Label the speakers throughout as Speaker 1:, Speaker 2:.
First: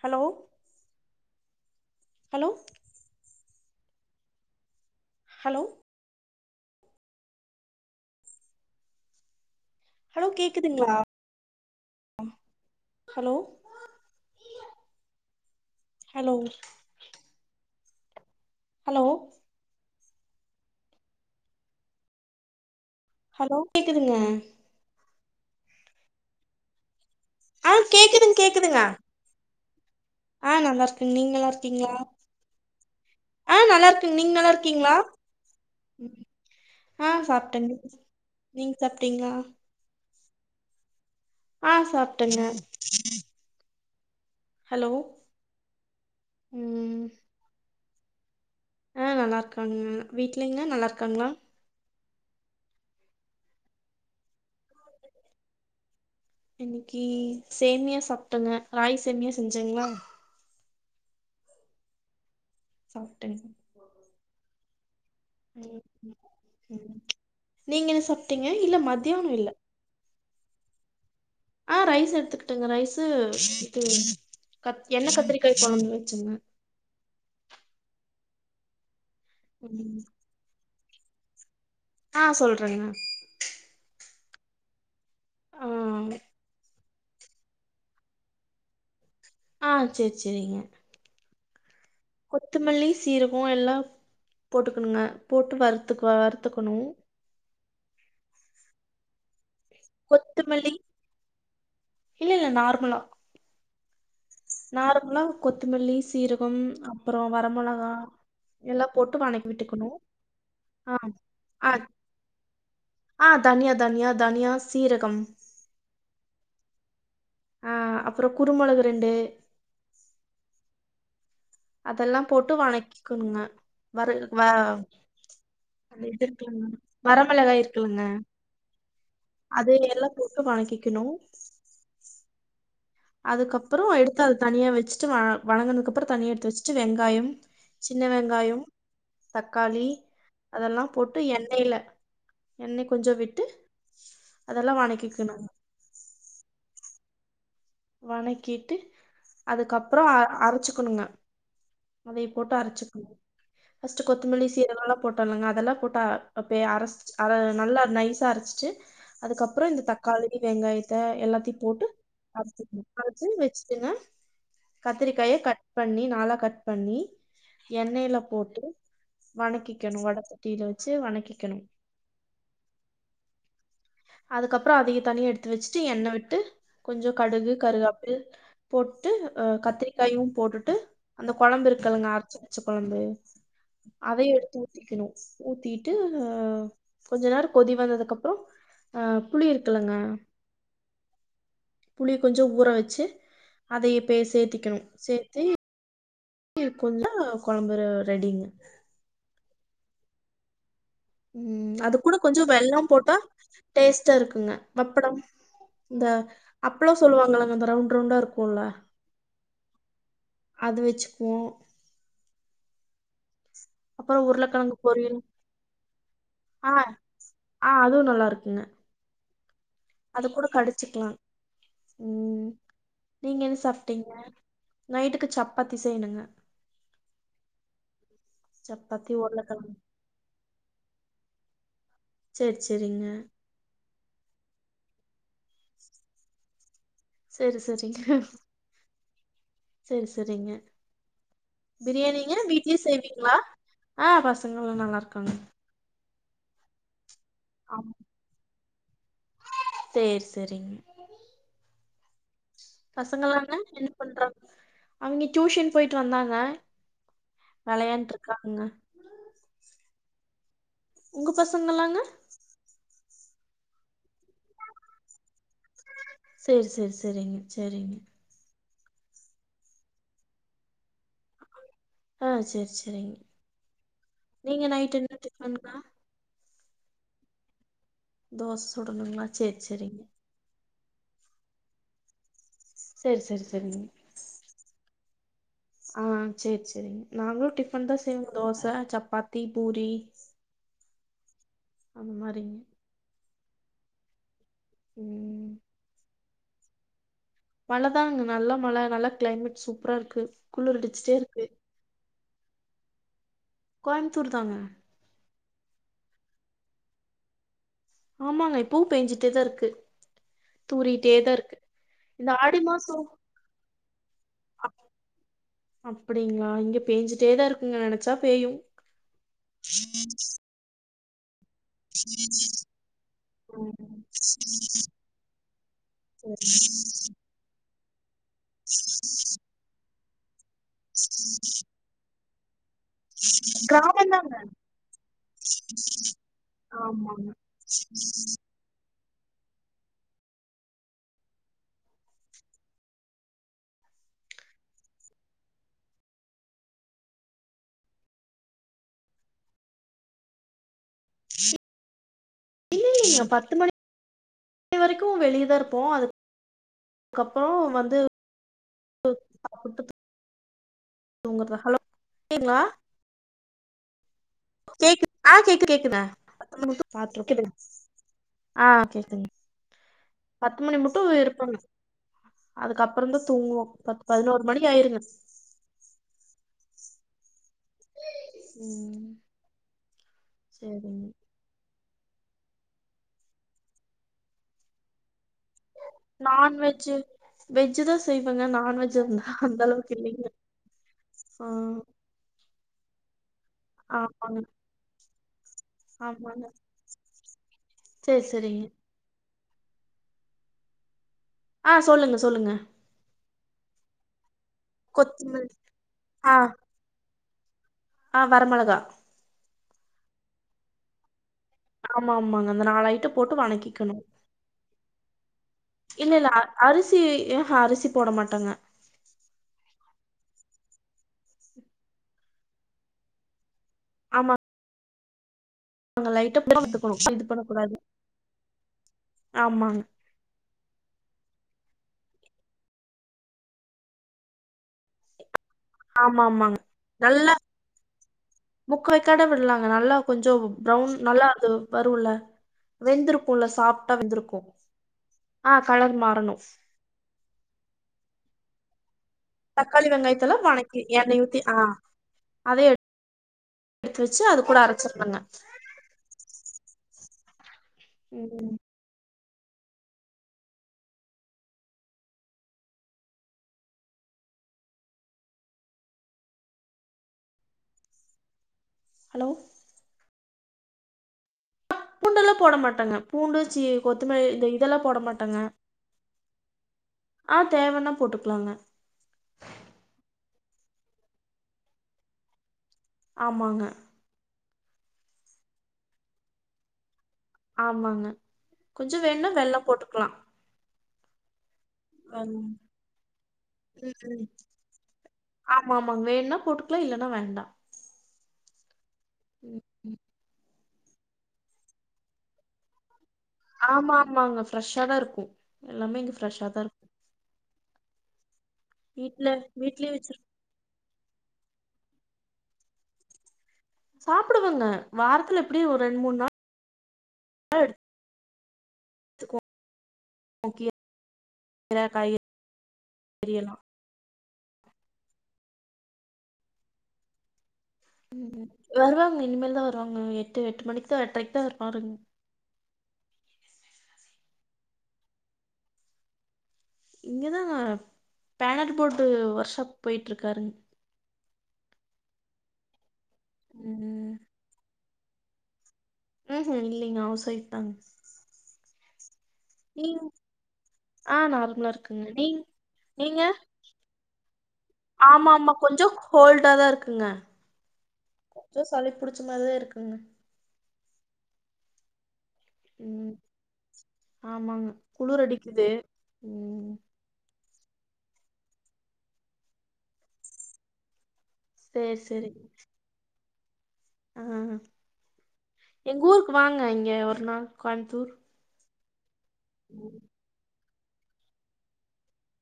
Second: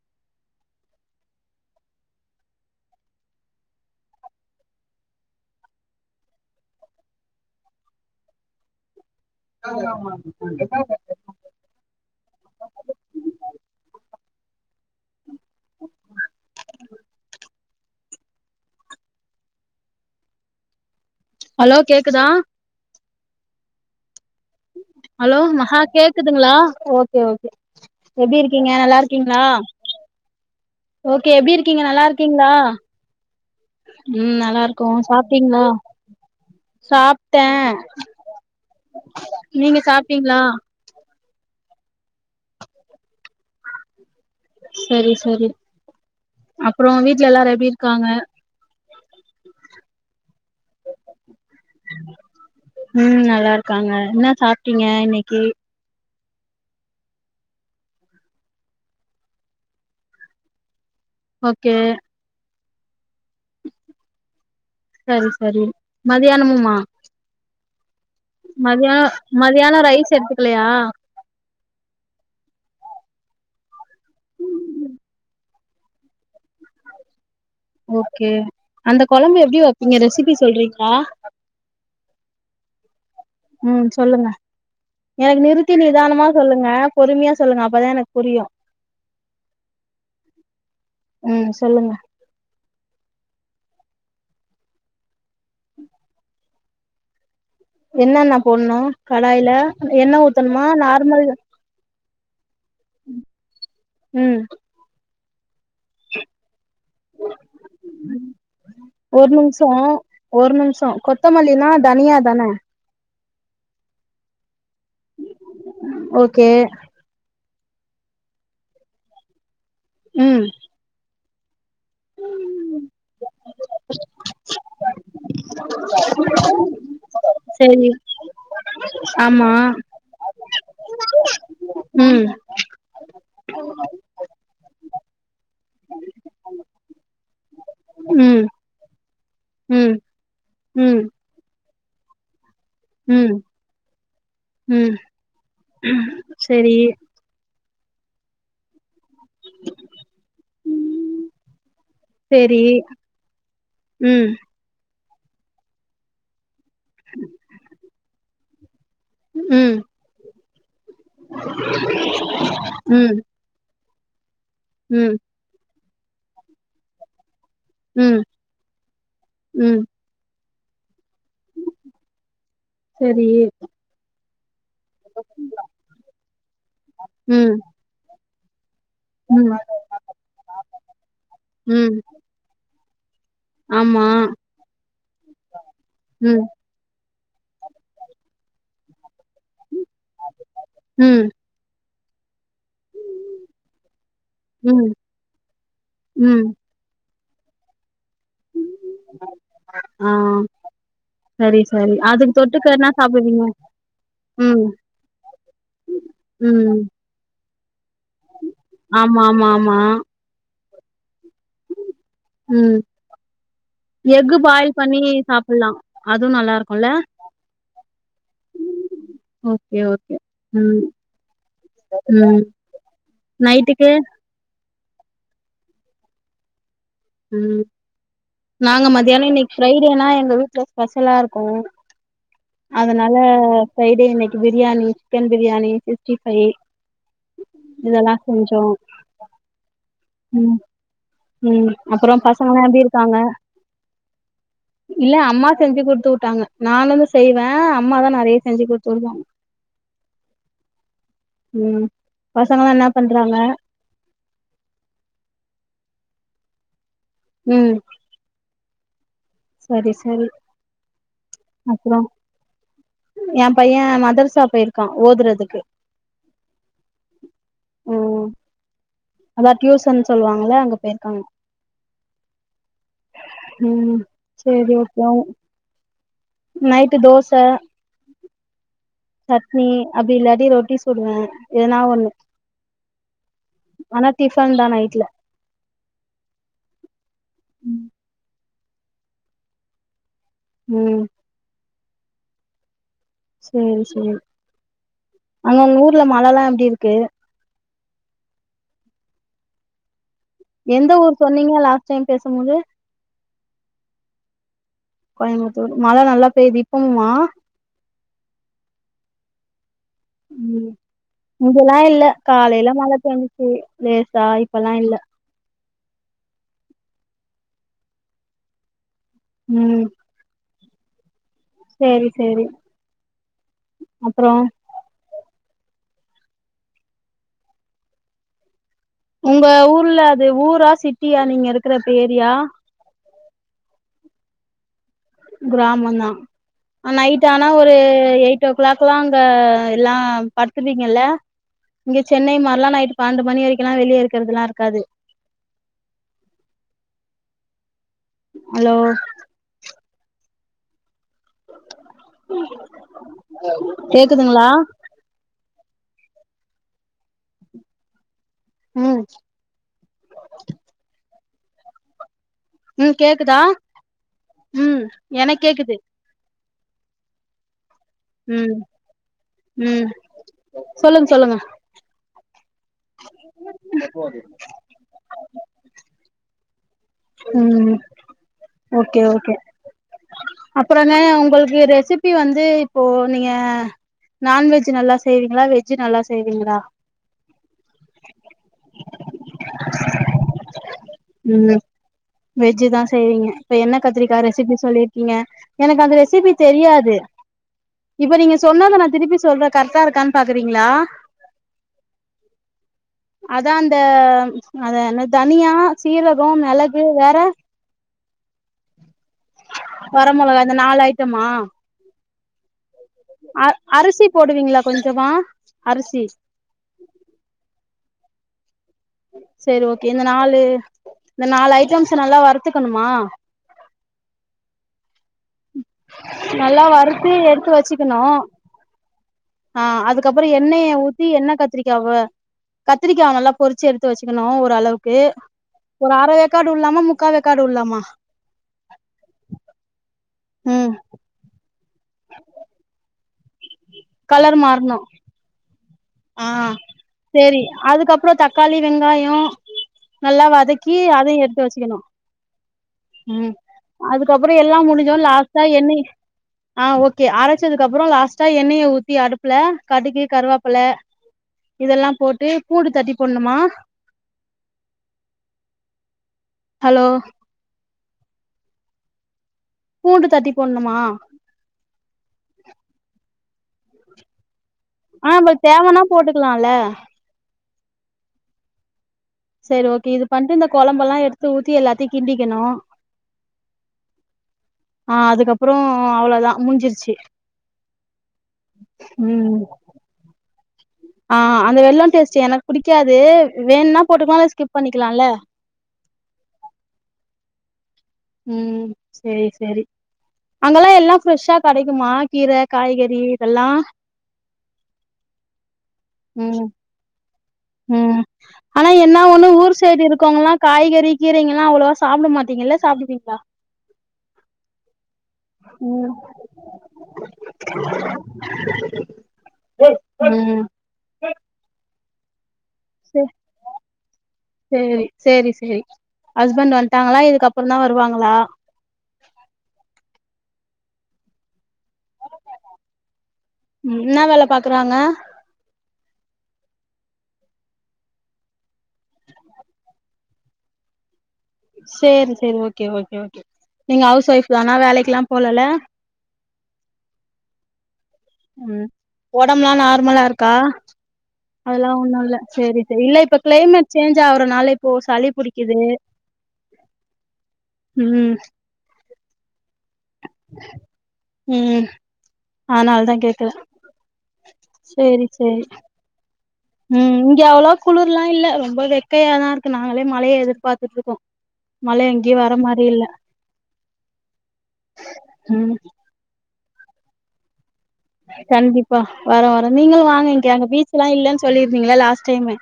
Speaker 1: Hello hello hello hello கேக்குதுங்களா hello hello hello
Speaker 2: hello கேக்குதா
Speaker 1: hello கேக்குதுங்க
Speaker 2: ஹலோ மஹா கேக்குதுங்ளா‌ ஓகே ஓகே
Speaker 1: ஆ கேக்குதுங்க
Speaker 2: எப்டி இருக்கீங்க
Speaker 1: கேக்குதுங்க
Speaker 2: நல்லாருக் கிங்ளா
Speaker 1: ஆ நல்லா இருக்குங்க நீங்க
Speaker 2: ஓகே
Speaker 1: நல்லா
Speaker 2: எப்டி இருக்கீங்க
Speaker 1: இருக்கீங்களா
Speaker 2: நல்லாருக்கீங்ளா
Speaker 1: ஆ நல்லா இருக்குங்க நீங்க
Speaker 2: ம்
Speaker 1: நல்லா இருக்கீங்களா
Speaker 2: நல்லாருக்கும் சாப்ட்டீங்ளா
Speaker 1: ஆ
Speaker 2: சாப்ட
Speaker 1: சாப்ட்டேங்க நீங்க சாப்ட்டீங்களா
Speaker 2: நீங்க சாப்டீங்ளா
Speaker 1: ஆ சாப்டேங்க
Speaker 2: செரி செரி அப்றோ
Speaker 1: ம்
Speaker 2: வீட்ல எல்லாரு எப்டி இருக்காங்க
Speaker 1: ஆ நல்லாருக்காங்க வீட்லங்ளா நல்லாருக்காங்ளா
Speaker 2: ம் நல்லா இருக்காங்க என்ன சாப்டீங்க இன்னைக்கு
Speaker 1: இன்னிக்கி சேமியா சாப்டங்க ராகி சேமியா செஞ்சல
Speaker 2: ஓகே
Speaker 1: சாப்டேங்க
Speaker 2: செரி செரி
Speaker 1: ம்
Speaker 2: மதியானமுமா
Speaker 1: ம் நீங்க என்ன சாப்
Speaker 2: மதியானோ மதியானோ ரைஸ் எடுத்துக்கலையா
Speaker 1: ஆ ரைஸ் எடுத்துக்கிட்டேங்க ரைஸ்சு இது கத் எண்ணெ கத்திரிக்காய் கொழம்பு‌ வச்சிந்த
Speaker 2: ஓகே அந்த கொழம்பு எப்டி வப்பீங்க
Speaker 1: ம்
Speaker 2: ரெசிபி சொல்றீங்ளா
Speaker 1: ஆ சொல்றேங்க
Speaker 2: ம் சொல்லுங்க ஏங்
Speaker 1: ஆ
Speaker 2: நிறுத்தி நிதானமா சொல்லுங்க பொறுமையா சொல்லுங்க அப்பதா எனக் புரியும்
Speaker 1: ஆ சேர் செரிங்
Speaker 2: ம் சொல்லுங்க
Speaker 1: கொத்தமல்லி சீரகோ எல்லா போட்டுக்கணுங்க போட்டு வறுத்துக் ஆ வறுத்துக்கணு
Speaker 2: என்னன்ன போன்னு கடாய்ல எண்ணெ ஊத்தணுமா
Speaker 1: கொத்தமல்லி
Speaker 2: நார்மல்
Speaker 1: இல்ல இல்ல நார்மலா
Speaker 2: ம்
Speaker 1: நார்மலா கொத்தமல்லி சீரகம் அப்பறம் வரமொளகா எல்லாம் போட்டு
Speaker 2: ஒரு
Speaker 1: வணக்கி
Speaker 2: நிமிஷோ
Speaker 1: விட்டுக்கணும்
Speaker 2: ஒரு நிமிஷோ
Speaker 1: ஆ
Speaker 2: கொத்தமல்லினா
Speaker 1: ஆ
Speaker 2: தனியா தான
Speaker 1: ஆ தன்யா தன்யா தனியா சீரகம்
Speaker 2: ஓகே
Speaker 1: ஆ அப்றோ குருமொளவு ரெண்டு
Speaker 2: ம்
Speaker 1: அதெல்லாம் போட்டு வணக்கிக்குணுங்க வறு வா அந்த இத போன்னு வரமிளகாய் இருக்குலங்க
Speaker 2: ஆம்மா
Speaker 1: போட்டு வனக்கிக்குனு
Speaker 2: ம்
Speaker 1: அதுக்கப்பறம் எடுத்து அது தனியா வெச்சுட்டு வா வணங்கனக்கு அப்புறம் தனியா எடுத்து வெச்சுட்டு வெங்காயம் சின்ன
Speaker 2: ம்
Speaker 1: வெங்காயம் தக்காளி
Speaker 2: ம்
Speaker 1: அதெல்லாம்
Speaker 2: ம்
Speaker 1: போட்டு எண்ணெய்ல எண்ணெ கொஞ்சோ
Speaker 2: ம்
Speaker 1: விட்டு அதெல்லா வணக்கிக்கனு
Speaker 2: ம் செரி
Speaker 1: வணக்கிட்டு அதுக்கப்றோ அ அரச்சுக்குனுங்க அதைய போட்டு
Speaker 2: செரி
Speaker 1: அரச்சுக்குனு ஃபர்ஸ்ட்டு
Speaker 2: ம்
Speaker 1: கொத்தமல்லி சீரகல்லா போட்டானுங்க அதெல்லா போட்டு கட்டியா அரச் நல்ல நைசா அரச்சிட்டு அதுக்கப்புறம்
Speaker 2: ம்
Speaker 1: இந்த தண் கால் இது வெங்காயத்த எல்லாத்தையு போட்டு
Speaker 2: ம்
Speaker 1: து வச்டுங்க
Speaker 2: ம்
Speaker 1: கத்திரிக்காய கட் பண்ணி நாலா கட் பண்ணி எண்ணெயில
Speaker 2: ம்
Speaker 1: போட்டு
Speaker 2: ம்
Speaker 1: வணக்கிக்கணு வட சட்டியில வச்சு வணக்கிக்கணு
Speaker 2: சரி
Speaker 1: அதுக்கப்புற அதிய தனியா எடுத்து வச்சுட்டு எண்ணெ விட்டு கொஞ்ச கடுகு
Speaker 2: ம்
Speaker 1: கருகாப்பில் போட்டு ஆ
Speaker 2: ம்
Speaker 1: கத்திரிக்காயு போட்டுட்டு அந்த கொழம்பு
Speaker 2: ம்
Speaker 1: இருக்குல்லங்க அரைச்சு வச்ச கொழம்பு
Speaker 2: ஆமா
Speaker 1: அதையு எடுத்து ஊத்திக்கணு ஊத்திட்டு
Speaker 2: ம்
Speaker 1: கொஞ்ச நேர கொதி வந்ததுக்கப்புற ஆ புளி இருக்குல்லங்க
Speaker 2: ம்
Speaker 1: புளி கொஞ்ச ஊற வச்சு அதைய இப்பே
Speaker 2: ம்
Speaker 1: சேத்திக்கணும் சேத்து
Speaker 2: ம்
Speaker 1: இ கொஞ்ச கொழம்பு ரெடிங்க
Speaker 2: ஆ சரி,
Speaker 1: ம்
Speaker 2: சரி.
Speaker 1: அதுக் கூட
Speaker 2: அதுக்கு
Speaker 1: கொஞ்ச
Speaker 2: தொட்டுக்க என்ன
Speaker 1: வெள்ளம் போட்டா
Speaker 2: சாப்பிடுவீங்க?
Speaker 1: டேஸ்ட்டா இருக்குங்க
Speaker 2: ம்,
Speaker 1: வப்படம் இந்த
Speaker 2: ம்.
Speaker 1: அப்பளோ சொல்லுவாங்கல்லங்க அந்த ரவுண்ட் ரவுண்டா இருக்குல்ல
Speaker 2: ஆமா ஆமா ஆமா
Speaker 1: அது வச்சுக்குவோ
Speaker 2: ம்
Speaker 1: அப்புறோ
Speaker 2: எக்கு
Speaker 1: உருளக்கெழங்கு
Speaker 2: பாயில் பண்ணி
Speaker 1: பொரியல்
Speaker 2: சாப்புல்லா அதுவு நல்லா
Speaker 1: ஆ
Speaker 2: இருக்குல்ல
Speaker 1: ஆ அதுவு நல்லா இருக்குங்க
Speaker 2: ஓகே, ஓகே.
Speaker 1: அத கூட
Speaker 2: ம்,
Speaker 1: கடிச்சிக்கலா ம் நீங்க என்ன
Speaker 2: நைட்டுக்கு?
Speaker 1: சாப்ட்டிங்க நைட்டுக்கு சப்பாத்தி செய்யணுங்க
Speaker 2: ம் நாங்க
Speaker 1: சப்பாத்தி
Speaker 2: மத்தியான இன்னைக்கு
Speaker 1: உருளக்கெழங்கு
Speaker 2: ஃப்ரைடேனா எங்க வீட்ல ஸ்பெஷலா இருக்கு
Speaker 1: சேரி சேரிங்க
Speaker 2: அதனால ஃப்ரைடே இன்னைக்கு biryani chicken biryani sixty five
Speaker 1: சேரி
Speaker 2: இதெல்லா செஞ்சோ
Speaker 1: செரி செரிங்க
Speaker 2: ம். அப்புறம்
Speaker 1: பிரியாணிங்க
Speaker 2: பசங்கலாம்
Speaker 1: வீட்லயே
Speaker 2: எப்டி இருக்காங்க?
Speaker 1: செய்வீங்களா ஆ பசங்கள்லா
Speaker 2: இல்ல
Speaker 1: நல்லாருக்காங்க
Speaker 2: அம்மா செஞ்சு குடுத்து விட்டாங்க நானுந்தா செய்வே
Speaker 1: ஆமா
Speaker 2: அம்மாதா நெறைய செஞ்சு குடுத்து விடுவாங்க
Speaker 1: சேரி சேரிங்க
Speaker 2: ம் பசங்கல்லா என்ன பண்றாங்க
Speaker 1: பசங்கல்லாங்க என்ன பண்றாங்க அவிங்க டியூஷன் போயிட்டு வந்தாங்க
Speaker 2: ம்
Speaker 1: வெளையான்ட்டு இருக்காங்க
Speaker 2: சரி சரி
Speaker 1: உங்க பசங்கல்லாங்க
Speaker 2: ஏ பைய மதர்ஸ் ஸா‌ போயிருக்கா ஓதுறதுக்கு
Speaker 1: சேரி சேரி சேரிங்க சேரிங்க
Speaker 2: ம் அதா டியூசன்னு சொல்லுவாங்கல்ல அங்க போயிருக்காங்க
Speaker 1: ஆ சேரி சேரிங்க
Speaker 2: ம்
Speaker 1: நீங்க
Speaker 2: சரி
Speaker 1: நைட்டு
Speaker 2: ஓகே
Speaker 1: என்ன டிஃபன்க்கா
Speaker 2: நைட்டு தோச
Speaker 1: தோச சுடணுங்களா சேரி
Speaker 2: சட்னி
Speaker 1: சேரிங்க
Speaker 2: அப்டி இல்லாட்டி ரொட்டி சுடுவ எதனா ஒண்ணு
Speaker 1: சேரி சேரி என்ற செரிங்க
Speaker 2: ஆனா டிஃபன் தா நைட்ல
Speaker 1: ஆ சேரி சேரங்க நாங்களு டிஃபன் தா செய்வோ தோச சப்பாத்தி பூரி
Speaker 2: ம்
Speaker 1: அந்த மாரிங்க
Speaker 2: சேரி சேரி
Speaker 1: ம்
Speaker 2: அங்க ஒங்க ஊர்ல மழல்லா எப்டிருக்கு
Speaker 1: மழ தாங்க நல்ல மழ நல்லா க்ளைமேட் சூப்பராருக்கு
Speaker 2: எந்த ஊர் சொன்னீங்க லாஸ்ட் டைம் பேசபோது
Speaker 1: கோயம்புத்தூர் தாங்க
Speaker 2: கோயமுத்தூரு மழ நல்லா பெய்யுது இப்பவுமா
Speaker 1: ஆமாங்க இப்பவு பேஞ்சிட்டேதாருக்கு
Speaker 2: ம் இங்கலா இல்ல
Speaker 1: இந்த ஆடி
Speaker 2: காலயில மழ
Speaker 1: மாசோ
Speaker 2: பேஞ்ச்சு லேசா இப்பலா இல்ல
Speaker 1: அப்பிடிங்ளா இங்க பேஞ்சிட்டேதாருக்கங்க நெனச்சா பேயு
Speaker 2: ம் சேரி சேரி அப்றோ
Speaker 1: ம் [inaudible] [inaudible]
Speaker 2: உங்க ஊர்ல அது ஊரா சிட்டியா நீங்க இருக்குறப்ப ஏரியா
Speaker 1: கிராமந்தாங்க
Speaker 2: கிராமந்தா அ
Speaker 1: ஆமாங்க
Speaker 2: நைட்டானா ஒரு எயிட்டோ களாக் அங்க எல்லா அங்க எல்லா படுத்துவீங்கல்ல இங்க சென்னை மார்லா நைட் பனெண்டு மணி வரைக்கிலா வெளியருக்கறதுலாருக்காது அலோ
Speaker 1: இல்லிலீங்க பத்து மணி
Speaker 2: கேக்குதுங்களா
Speaker 1: வரைக்கு வெளியதா இருப்போ அது அதுக்கப்ற வந்து
Speaker 2: ம்
Speaker 1: ட்டு [inaudible] தூங்கறதா ஹலோ இருக்கீங்களா
Speaker 2: ம் கேக்குதா ம்
Speaker 1: கேக் அ
Speaker 2: எனக்கு
Speaker 1: கேக்கு கேக்குது ஆ கேக்குது
Speaker 2: ம்
Speaker 1: அ கேக்குது
Speaker 2: ம்
Speaker 1: பத்து மணி
Speaker 2: சொல்லுங்க
Speaker 1: முட்டு
Speaker 2: சொல்லுங்க
Speaker 1: இருப்பங்க அதுக்கப்பறந்தா தூங்குவோ பத் பதினோரு மணி ஆயிருங்க
Speaker 2: ம் ஓகே
Speaker 1: ம்
Speaker 2: ஓகே அப்புறண்ண
Speaker 1: சரிங்க
Speaker 2: உங்குளுக்கு ரெசிப் பி வந்து இப்போ நீங்க ர நான்வெஜ்ஜி நல்லா செய்வீங்களா வெஜ்ஜி நல்லா செய்ள
Speaker 1: நான்வெஜ்ஜு வெஜ்ஜுதா செய்வாங்க நான்வெஜ்ஜு அந்தளவுக்கில்லீங்க ஆ
Speaker 2: வெஜ்ஜிதா செய்றீங்க இப்ப கத்திரிக்கா
Speaker 1: ஆமாங்க
Speaker 2: ரெசிபி சொல்லிறிக்கீங்க எனக்கு அந்த ரெசிபி
Speaker 1: ஆமாங்க
Speaker 2: தெரியாது இப்ப
Speaker 1: சரி
Speaker 2: நீங்க
Speaker 1: சரிங்க
Speaker 2: சொன்னத நா திருப்பி சொல்றே கர்ட்டா இருக்கா பாக்குறீங்களா
Speaker 1: அ சொல்லுங்க சொல்லுங்க
Speaker 2: அதா அந்த அத என்ன
Speaker 1: கொத்தமல்லி
Speaker 2: தனியா சீரகம் மிளகு வேற
Speaker 1: அ வரமிளகா
Speaker 2: வரமொளகா இந்த நாலயிட்டமா
Speaker 1: ஆமாமாங்க அந்த நாலயிட்ட
Speaker 2: அர் அரிசி போடுவீங்களா கொஞ்சமா அரிசி
Speaker 1: இல்ல இல்ல அ- அரிசி அஹ அரிசி போட மாட்டாங்க
Speaker 2: சேரி ஓகே இந்த நாலு இந்த நாலு ஐட்டம்ஸ நல்லா வரத்துக்கணுமா
Speaker 1: ஆமாங்
Speaker 2: நல்லா
Speaker 1: பாத்துக்கணு
Speaker 2: வறுத்து
Speaker 1: இது பண்ண
Speaker 2: எடுத்து
Speaker 1: கூடாது
Speaker 2: வச்சுக்குணு அ அது
Speaker 1: ஆமாங்க
Speaker 2: அதுக்கப்பறோ எண்ணெய ஊத்தி எண்ணக் கத்திரிக்காயவ கத்திரிக்கா நல்லா பொறிச்சு எடுத்து வச்சுக்கணு ஓரளவுக் து ஒரு அர
Speaker 1: ஆமா
Speaker 2: வேக்காடு
Speaker 1: ஆமாங்க
Speaker 2: உள்லாமா முக்கா வேக்காடு உள்லாமா
Speaker 1: முக்கா வேக்காட விட்லாங்க நல்லா கொஞ்சோ
Speaker 2: ம்
Speaker 1: ப்ரௌன் நல்லா அது வருல்ல வெந்துருக்குல்ல சாஃப்ட்டா
Speaker 2: கலர்
Speaker 1: வெந்துருக்கு
Speaker 2: மாறணு
Speaker 1: அ கலர்
Speaker 2: ஆ
Speaker 1: மாறணு
Speaker 2: சேரி அதுக்கப்றோ தக்காளி வெங்காயோ
Speaker 1: தக்காளி
Speaker 2: நல்லா
Speaker 1: வெங்காயத்தல்லா
Speaker 2: வதக்கி
Speaker 1: வணக்கி எண்ணெய
Speaker 2: அதையு
Speaker 1: ஊத்தி
Speaker 2: எடுத்து
Speaker 1: அ
Speaker 2: வச்சுக்கணு
Speaker 1: அதையு எட்
Speaker 2: ம் அதுக்கப்பறோ எல்லா முடிஞ்சோன
Speaker 1: அரைச்சிருவங்க
Speaker 2: லாஸ்ட்டா எண்ணைய ஆ ஓகே அரச்சதுக்கப்றோ லாஸ்டா
Speaker 1: ம்
Speaker 2: எண்ணெய ஊத்தி அடுப் புல கடுகு கருவப்புல இதெல்லா போட்டு பூண்டு தட்டி போட்ணுமா ஹலோ
Speaker 1: ஹலோ
Speaker 2: பூண்டு தட்டி போட்ணுமா
Speaker 1: பூண்டெல்லா போட மாட்டாங்க பூண்டு சி கொத்தமல்லி இதை
Speaker 2: ஆ நம்பளுக்கு தேவனா போட்டுக்லால்ல
Speaker 1: ஆ தேவன்னா போட்டுக்லாங்க
Speaker 2: செரி ஓகே இது பண்ட்டு இந்த கொழம்பல்லா எடுத்து ஊத்தி எல்லாத்தயு கிண்டிக்கணு
Speaker 1: ஆமாங்க
Speaker 2: ஆ அதுக்கப்றோ அவ்ளோதா முஞ்சிர்ச்சு
Speaker 1: ஆமாங்க கொஞ்ச வேண்ணா
Speaker 2: ம்
Speaker 1: வெல்லம் போட்டுக்கலா
Speaker 2: ஆ அந்த வெல்லோ டேஸ்ட் எனக்கு
Speaker 1: ம்
Speaker 2: புடிக்காது வேணுனா போட்டுக்கலா
Speaker 1: ம்
Speaker 2: அத ஸ்கிப் பண்ணிக்கலால்ல
Speaker 1: ஆமா ஆமாங்க வேண்ணா போட்டுக்கலா இல்லன்னா வேண்டா
Speaker 2: ம் சேரி சேரி
Speaker 1: ம்.
Speaker 2: அங்கல்லா எல்லா ஃப்ரெஷ்ஷா கெடைக்குமா கீர காய்கறி இதெல்லா
Speaker 1: ஆமா ஆமாங்க ஃப்ரெஷ்ஷா தா இருக்கு எல்லாமே இங்க
Speaker 2: ம்
Speaker 1: ஃப்ரெஷ்ஷா தா இருக்
Speaker 2: ம் ஆனா என்ன ஒண்ணு
Speaker 1: வீட்ல
Speaker 2: ஊர் சைடு
Speaker 1: வீட்லயே வச்சிருக்கோம்
Speaker 2: இருக்கோவுங்களா காய்கறி கீரைங்கெல்லா அவ்ளோவா சாப்புட மாட்டீங்கெல்ல சாப்புடுவீங்ளா
Speaker 1: சாப்டுவங்க வாரத்துல எப்டியு ஒரு
Speaker 2: ம்
Speaker 1: ரெண் மூண் நாள்
Speaker 2: ம்
Speaker 1: த்துக்கு கீ ர காய்கறி
Speaker 2: செர்
Speaker 1: எல்லாம்
Speaker 2: சேரி சேரி சேரி ஹஸ்பண்ட் வன்ட்டாங்களா இதுக்கப் றந்தா வருவாங்களா
Speaker 1: வருவாங்க இனிமேல் தா வருவாங்க எட்டு எட்டு மணிக்கு தா எட்ரைக்கு தா வருவாருங்
Speaker 2: ம் இன்ன வேல பாக்குறாங்க
Speaker 1: இங்க தாங்க பேனர்ட்டு போர்டு ஒர்க்ஷாப் போய்ட்ருக்காருங்
Speaker 2: சேர் சேரி ஓகே ஓகே ஓகே நீங்க ஹவுஸ்
Speaker 1: ம்
Speaker 2: ஒய்ஃப் தானா வேலைக்குல்லா போலல்ல
Speaker 1: உ ஹூம் இல்லிங்க ஹவுஸ் ஒய்ஃப் தாங்க
Speaker 2: ம் ஒடம்புலா
Speaker 1: நீங்க
Speaker 2: நார்மலா இருக்கா
Speaker 1: ஆ நார்மலா
Speaker 2: அதெல்லா ஒண்ணு
Speaker 1: இருக்குங்க
Speaker 2: இல்ல
Speaker 1: நீ
Speaker 2: சேரி சேரி இல்ல இப்ப
Speaker 1: நீங்க
Speaker 2: கிளைமேட் சேஞ்ச் ஆகுறனால இப்போ சளி
Speaker 1: ஆமா ஆமா
Speaker 2: புடிக்குது
Speaker 1: கொஞ்சோ ஹோல்ட தா இருக்குங்க
Speaker 2: ம்
Speaker 1: கொஞ்ச சளி புடிச்ச மாரிதா இருக்குங்க
Speaker 2: ம் ம் அதுனால
Speaker 1: ம்
Speaker 2: கேக்கல
Speaker 1: ஆமாங்க
Speaker 2: சேரி
Speaker 1: குளிர்
Speaker 2: சேரி
Speaker 1: அடிக்குது
Speaker 2: ம் இங்க அவ்ளோவா குளிர்லா இல்ல ரொம்ப வெக்கையா தா இருக்கு நாங்களே மழைய எதிர்பாத்துட்ருக்கோ மழை
Speaker 1: சேரி
Speaker 2: எங்கையு
Speaker 1: சேரி
Speaker 2: வர மாரி இல்ல
Speaker 1: ஆ
Speaker 2: ம்
Speaker 1: எங்க ஊர்க்கு வாங்க இங்க ஒரு நாள் கோயமுத்தூர்
Speaker 2: கண்டிப்பா வர வரன் நீங்களு வாங்க இங்க அங்க பீச்சல்லா இல்லன் சொல்லிருந்தீங்கள லாஸ்ட் டைமு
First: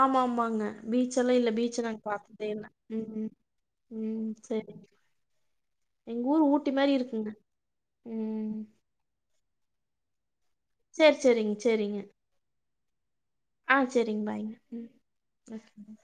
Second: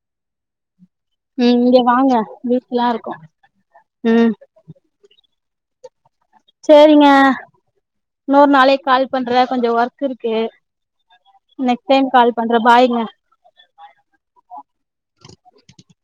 Speaker 1: ஆமா ஆமாங்க பீச்சல்லா இல்ல
Speaker 2: ம் இங்க
Speaker 1: பீச்ச நாங்க
Speaker 2: வாங்க
Speaker 1: பாத்ததே இல்ல
Speaker 2: பீச்லா
Speaker 1: ம்
Speaker 2: இருக்கு
Speaker 1: ம் ம் சரி எங்க ஊர் ஊட்டி மாரி
Speaker 2: சேரிங்க
Speaker 1: இருக்குங்க ம்
Speaker 2: பண்ற கொஞ்ச ஒர்க் இருக்கு
Speaker 1: சரி சரிங்க
Speaker 2: நெக்ஸ்ட்
Speaker 1: சரிங்க
Speaker 2: டைம் கால் பண்றே ஃபாய்ங்க
Speaker 1: ஆ செரிங்க பாய்ங்க ம் ம்